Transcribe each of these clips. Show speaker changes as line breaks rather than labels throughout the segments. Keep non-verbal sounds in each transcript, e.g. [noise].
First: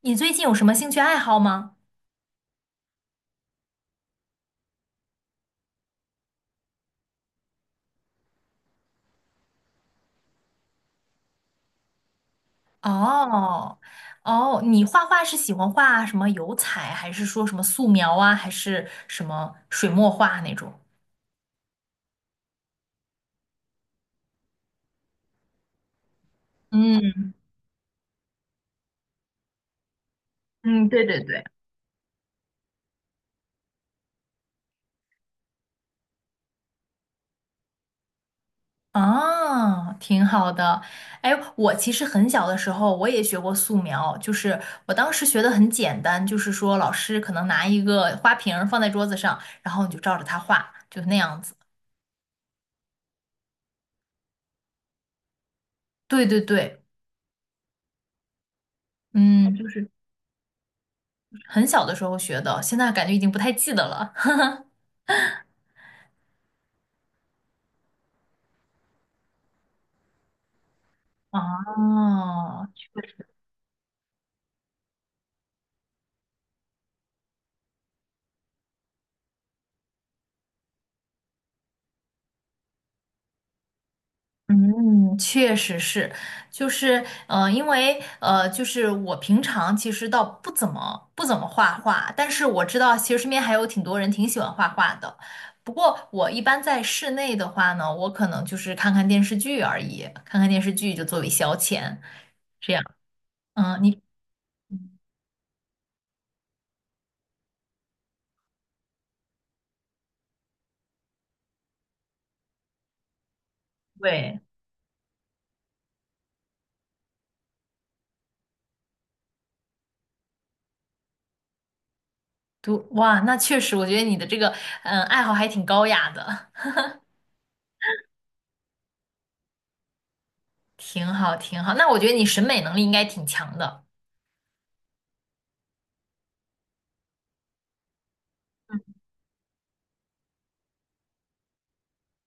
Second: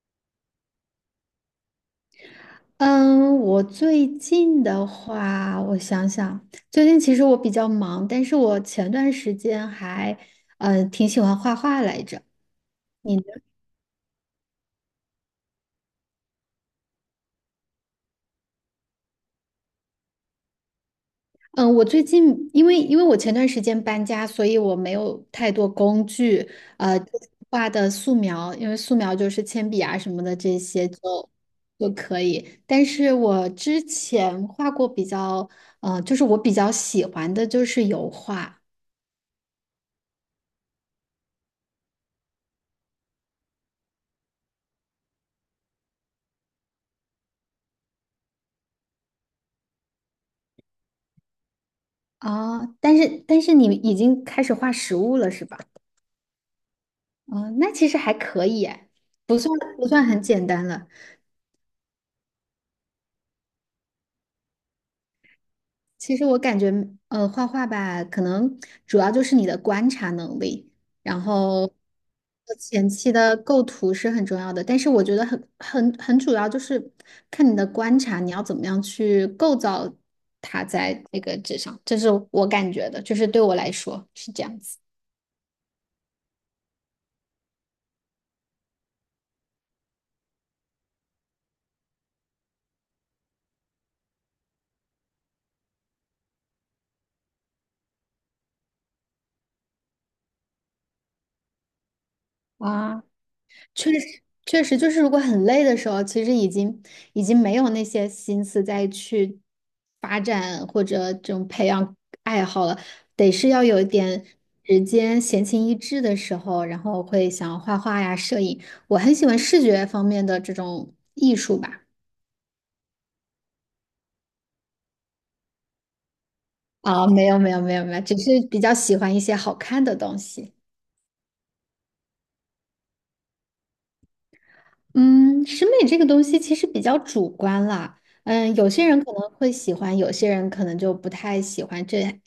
你最近有什么兴趣爱好吗？
嗯，我最近的话，我想想，最近其实我比较忙，但是我前段时间还，挺喜欢画画来着。你呢？
哦。哦，你画画是喜欢画什么油彩，还是说什么素描啊，还是什么水墨画那种？
嗯，我最近因为我前段时间搬家，所以我没有太多工具，就
嗯
是画的素描，因为素描就是铅笔啊什么的这些
嗯，
就
对对对。
就可以。但是我之前画过比较，就是我比较喜欢的就是油画。
啊，挺好的。哎，我其实很小的时候我也学过素描，就是我当时学的很简单，就是说老师可能拿一个花瓶儿放在桌子上，然后你就照着它画，就那样子。
哦，但是你已经开始画实物了是吧？
对对对。
嗯，那其实还可以哎，不算
嗯，就
不
是
算很简单了。
很小的时候学的，现在感觉已经不太记得了。
其实我感觉，画画吧，可能主要就是你的观察能力，然后
哦，
前
确
期
实。
的构图是很重要的。但是我觉得很主要就是看你的观察，你要怎么样去构造它在那个纸上，这是我感觉的，就是对我来说是这样子。
嗯，确实是，就是，因为，就是我平常其实倒不怎么画画，但是我知道其实身边还有挺多人挺喜欢画画的。不过我一般在室内的话呢，我可能就是看看电视剧而已，看看电视剧就作为消遣，这样。
啊。
嗯，
确
你
实，确实，就是如果很累的时候，其实已经没有那些心思再去发展或者这种培养爱好了，得是要有一点
对，
时间闲情逸致的时候，然后会想要画画呀、摄影。我很喜欢视觉方面的这种艺术吧。
读，哇，那确实，我觉得你的这个，嗯，爱好还挺高雅的。
啊、没有，没有，没有，没有，只是比较喜欢一些好看的东西。
挺好，挺好。那我觉得你审美能力应该挺强的。
嗯，审美这个东西其实比较主观啦。嗯，有些人可能会喜欢，有些人可能就不太喜欢这，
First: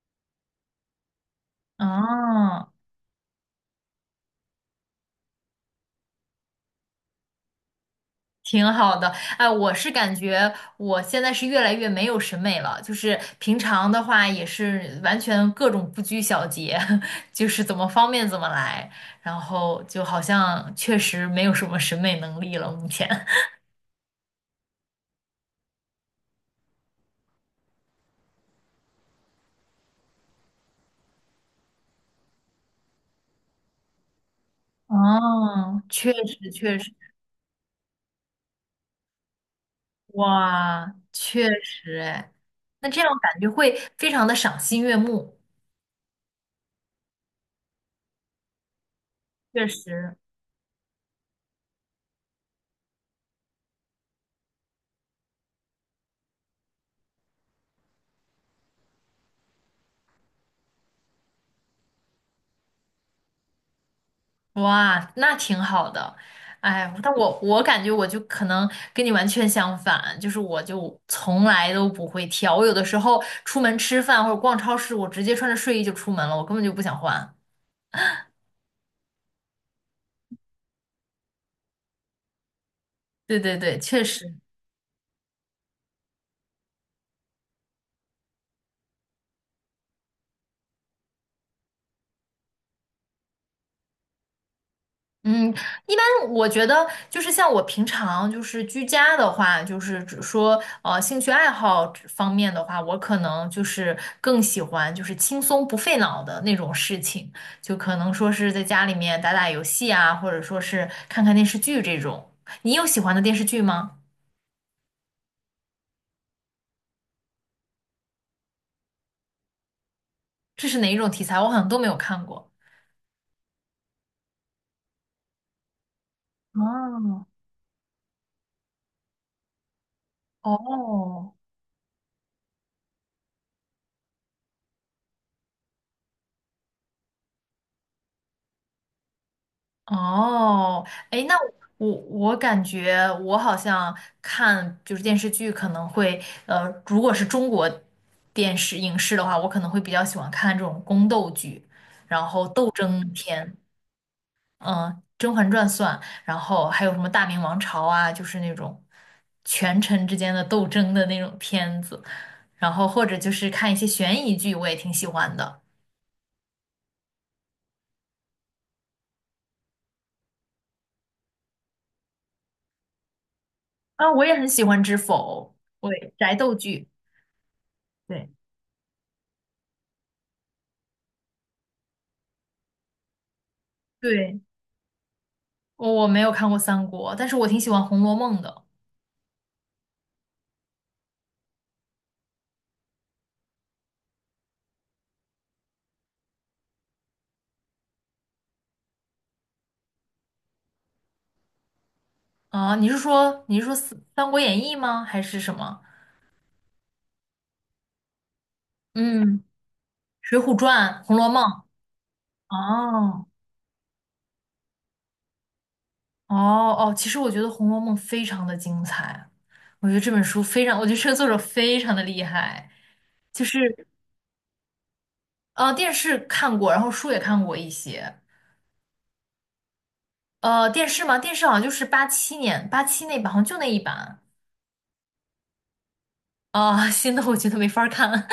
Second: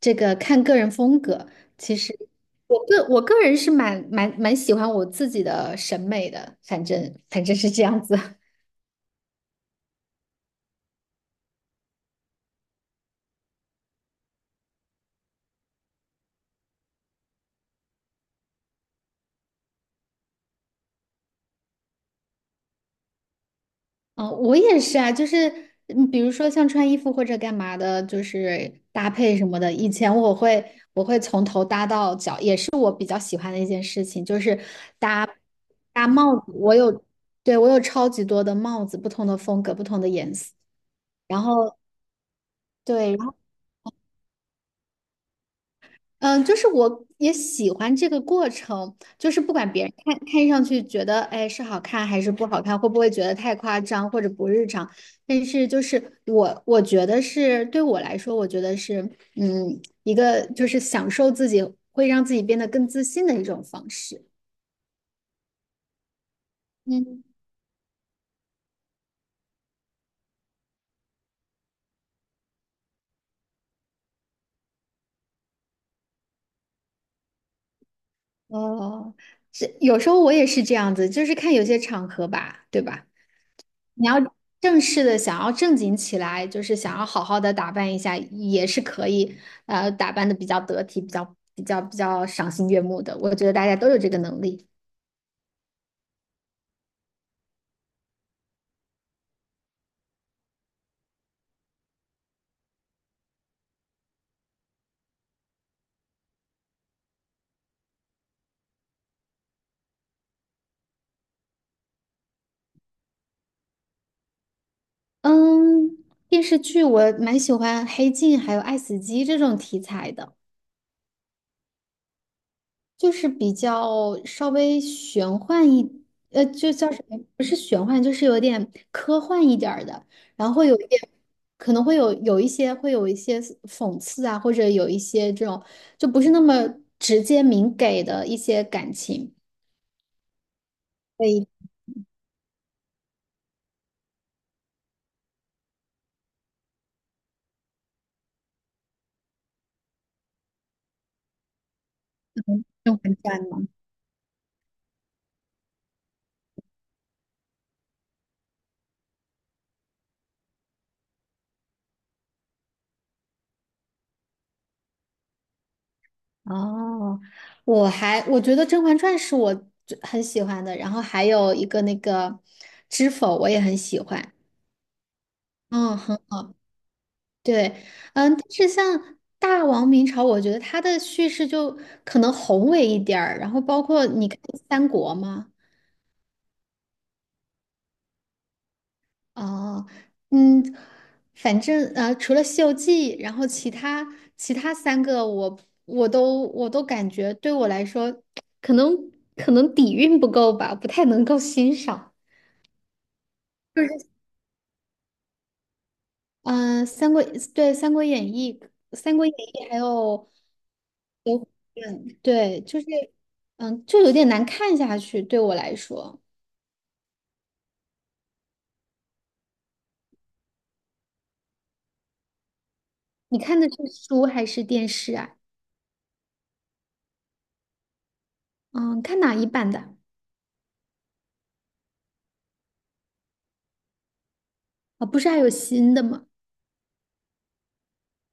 这个看个人风格。其实
哦，
我个人是蛮喜欢我自己的审美的，反正是这样子。[laughs]
挺好的。哎，我现在是越来越没有审美了，就是平常的话也是完全各种不拘小节，[laughs] 就是怎么方便怎么来，然后就好像确实没有什么审美能力了，目前。[laughs]
哦，我也是啊，就是嗯比如说像穿衣服或者干嘛的，就是搭配什么的。以前我会从头搭到脚，也是我比较喜欢的一件事情，就是搭
哦，
搭
确
帽
实
子。我
确实。
有，对，我有超级多的帽子，不同的风格，不同的颜色。
哇，
然
确
后
实哎，那这样
对，然后。
感觉会非常的赏心悦目。
嗯，就是我也喜欢这个过程，就是不
确
管别人
实。
看看上去觉得，哎，是好看还是不好看，会不会觉得太夸张或者不日常，但是就是我觉得是对我来说，我觉得是嗯一个就是享受自己，会让自己变得更自信的一种方式。
哇，那挺好的。哎，但
嗯，
我我感觉我就可能跟你完全相反，就是我就从来都不会挑，我有的时候出门吃饭或者逛超市，我直接穿着睡衣就出门了，我根本就不想换。
哦，这有时候我也是这样子，就是看有些场合吧，对吧？
对对对，确
你要
实。
正式的想要正经起来，就是想要好好的打扮一下，也是可以，打扮的比较得体，比较赏心悦目的。我觉得大家都有这个能力。
嗯，一般我觉得就是像我平常就是居家的话，就是只说兴趣爱好这方面的话，我可能就是更喜欢就是轻松不费脑的那种事情，就可能说是在家里面打打游戏啊，或者说是看看电视剧这种。你有喜欢的电视剧吗？
嗯，电视剧我蛮喜欢《黑镜》还有《爱死机》这种题材的。
这是哪一种题材？我好像都没有看过。
就是比较稍微玄幻一，就叫什么？
哦。
不是玄幻，就是有点科幻一点儿的，然后会有一点，
哦。
可能会有一些讽刺啊，或者有一些这种就不是那么直接明给的一些感情。
哦。哎，
所
那
以
我感觉我好像看就是电视剧，可能会如果是中国电视影视的话，我可能会比较喜欢看这种宫斗剧，然后斗
《甄
争
嬛传》
片。
吗？
嗯、甄嬛传》算，然后还有什么《大明王朝》啊，就是那种权臣之间的斗争的那种片子，然后或者就是看一些悬疑剧，我也挺喜欢的。
哦，我还我觉得《甄嬛传》是我最很喜欢的，然后还有一个那个《知否》我也很喜
啊，我
欢。
也很喜欢《知否》。
嗯，
对，宅斗剧。
对，嗯，
对
但是像《大王明朝》，我觉得它的叙事就可能宏伟一点儿，然后包括你看
对。
三国嘛，
我没有看过三国，但是我挺喜欢《红楼梦》的。
哦，嗯，反正除了《西游记》，然后其他三个我，我都感觉对我来说，可能可能底蕴不够吧，不太能够欣赏。
啊。你是说三《三国演义》吗？还是什么？
嗯，三国对《三国演义》《三国演
嗯，
义》还有
《水浒传》《红楼梦》。
《嗯，对，就是
哦。
嗯，就有点难看下去，对我来说。
哦。哦，其实我觉得《红楼梦》非常的精彩，我觉得这本书非常，我觉得这个作者非常的厉害。
你
就
看的是
是
书还是电视啊？
电视看过，然后书也看过一些。
嗯，看哪一版的？
电视嘛，电视好像就是八七年八七那版，好像就那一版。
啊，不是还有新的吗？
啊、新的我觉得没法儿看，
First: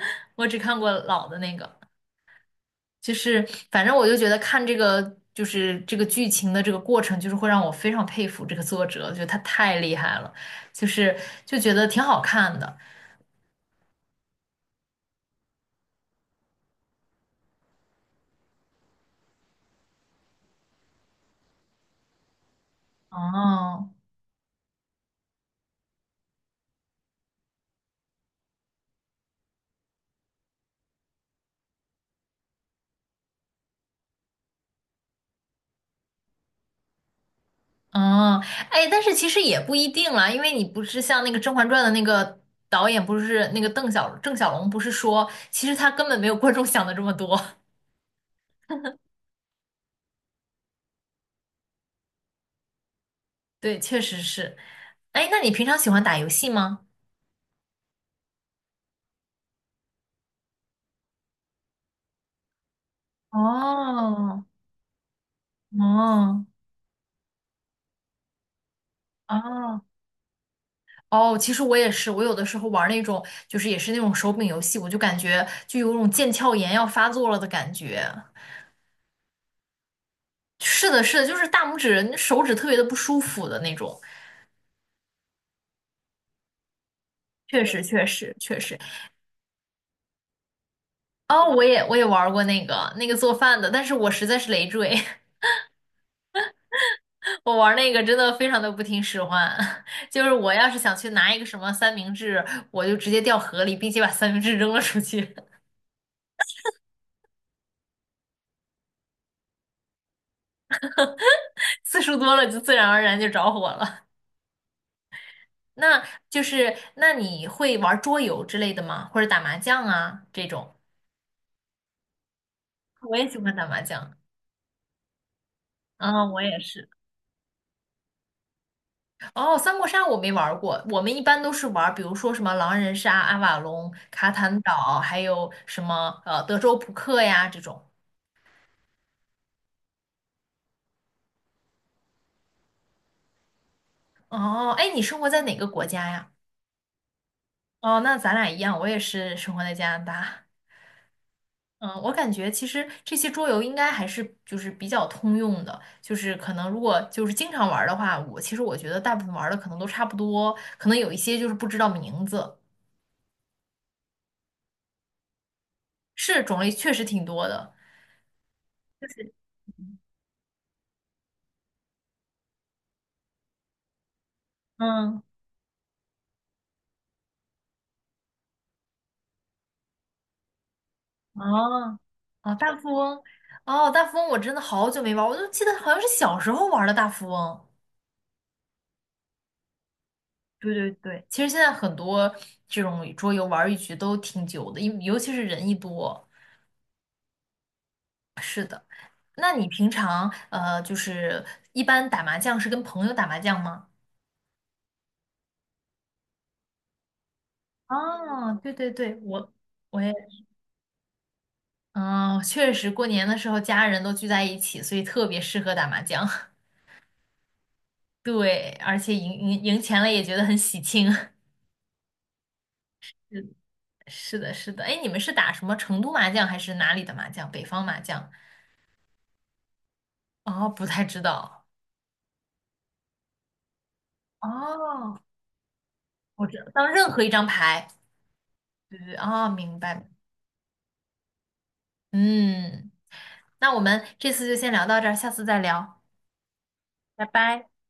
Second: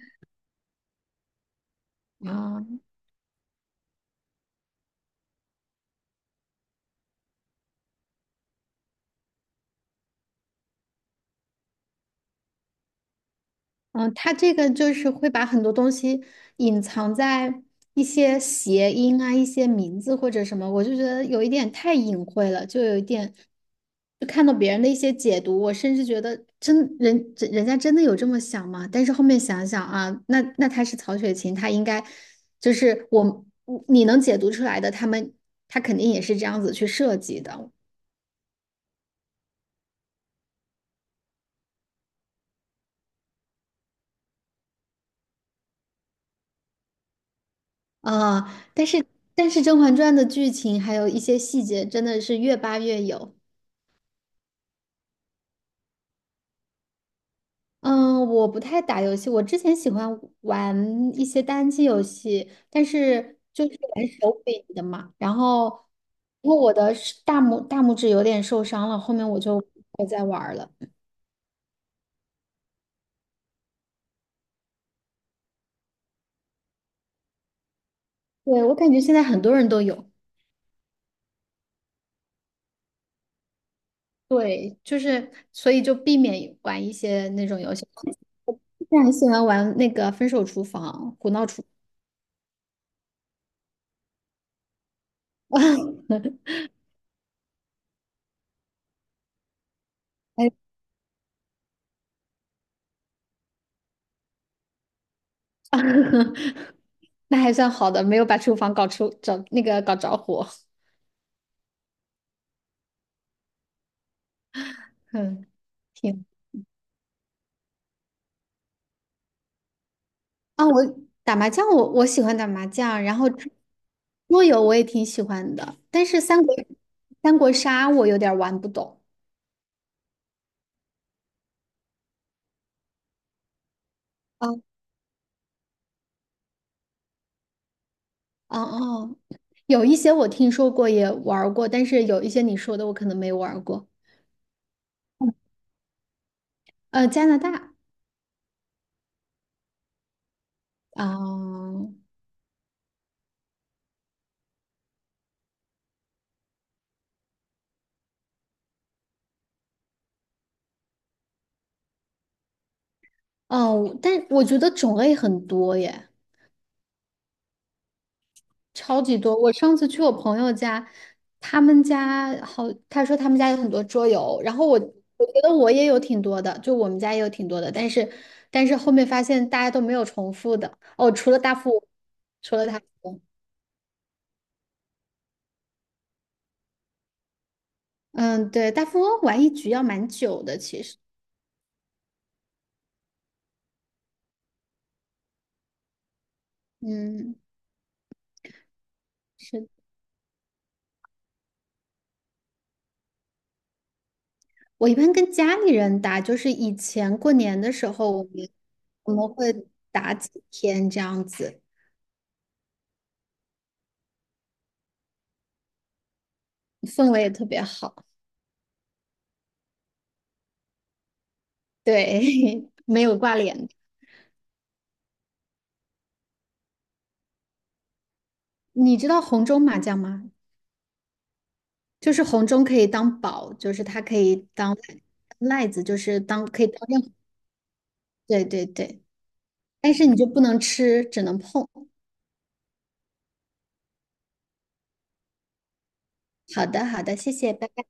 [laughs] 我只看过老的那个。
啊。
就是反正我就觉得看这个就是这个剧情的这个过程，就是会让我非常佩服这个作者，觉得他太厉害了，就是就觉得挺好看的。
嗯，它这个就是会把很多东西隐藏在一些谐音啊、一些名字或者什么，我就觉得有一点太隐晦了，就有一点，
哦。
就看到别人的一些解读，我甚至觉得真人家真的有这么想吗？但是后面想想啊，那他是曹雪芹，他应该就是我你能解读出来的，他肯定也是这样子去设计的。
哦。哎，但是其实也不一定啦，因为你不是像那个《甄嬛传》的那个导演，不是那个郑晓龙，不是说其实他根本没有观众想的这么多。
啊、但是但是《甄嬛传》的剧情还有一些细节真的是越扒越有。
[laughs] 对，确实是。哎，那你平常喜欢打游戏吗？
嗯，我不太打游戏，我之前喜欢玩一些单机游戏，但是就是玩手
哦。
柄的嘛。然后，
哦。
因为我的是大拇指有点受伤了，后面我就
哦。
不再玩儿了。
哦，其实我也是，我有的时候玩儿那种，就是也是那种手柄游戏，我就感觉就有种腱鞘炎要发作了的感觉。
对，我感觉现在很多人都有，
是的，是的，就是大拇指、手指特别的不舒服的那种。
对，就是所以就避免玩一些那种
确
游
实，
戏。
确实，确实。
之前很喜欢玩那个《分手厨房》《胡闹
哦，
厨
我也玩儿过那个做饭的，但是我实在是累赘，
房》
[laughs] 我玩儿那个真的非常的不听使唤。[laughs] 就是
[laughs] 哎，
我要是想去拿一个什么三明治，我就直接掉河里，并且把三明治扔了出去，
[laughs] 那还算好的，没有把厨房搞出找那个搞着火。
[laughs] 次数多了就自然而然就着火了。
[laughs] 嗯。
那
挺
就是那你会玩桌游之类的吗？或者打麻将啊这
啊，
种？
我打麻将，我喜欢打麻将，
我
然后
也喜欢打麻将。
桌游我也挺喜欢的，但是
啊，我
三国
也是。
三国杀我有点儿玩不懂。
哦，三国杀我没玩儿过，我们一般都是玩儿，比如说什么狼人杀、阿瓦隆、卡坦
啊
岛，还有什么德州扑克呀这种。
啊哦，有一些我听说过也玩儿过，但是有一些你说的我可能没玩儿过。
哦。哎，你生活在哪个国家呀？
呃，加拿大
哦，那咱俩一样，我也是生活在加拿大。
啊，
嗯，我感觉其实这些桌游应该还是就是比较通用的，就是可能如果就是经常玩儿的话，我其实我觉得大部分玩儿的可能都差不多，可能有一些就是不知道名字。
哦，但我觉得种类很多耶。
是种类确实挺多的，
超
就
级
是
多。我上次去我朋友家，他们家好，他说他们家有很多桌游，然后我
嗯。
我觉得我也有挺多的，就我们家也有挺多的，但是但是后面发现大家都没有重复的哦，除了大富翁，
哦。哦，
除了
大
大富
富翁。
翁，
哦，大富翁我真的好久没玩儿，我就记得好像是小时候玩儿的大富翁。
嗯，对，大富翁玩一局要蛮久的，
对
其
对
实，
对，其实现在很多这种桌游玩儿一局都挺久的，尤其是人一多。
嗯，
那
是
你
的
平常就是一般打麻将是跟朋友打麻将吗？
我一般跟家里人打，就是以前过年的时候，我们
哦，对对
我
对，
们
我
会
我也，
打几天这样子，
嗯、确实过年的时候家人都聚在一起，所以特别适合打麻将。[laughs]
氛围也特别好，
对，而且赢钱了也觉得很喜庆。[laughs]
对，[laughs] 没有挂
是
脸。
是的，是的。哎，你们是打什么成都麻将还是哪里的麻将？北方麻将？
你知道红中麻将吗？
哦，不太知道。
就是红中可以当宝，就是它可以当
哦，
赖子，就是
我
当
知
可
道，
以当
当
任
任
何。
何一张牌。
对对
对
对，
对。哦，明
但是
白。
你就不能吃，只能碰。
嗯，那我们这次就先聊到这儿，下次再聊。
好的好的，
拜
谢谢，
拜。
拜拜。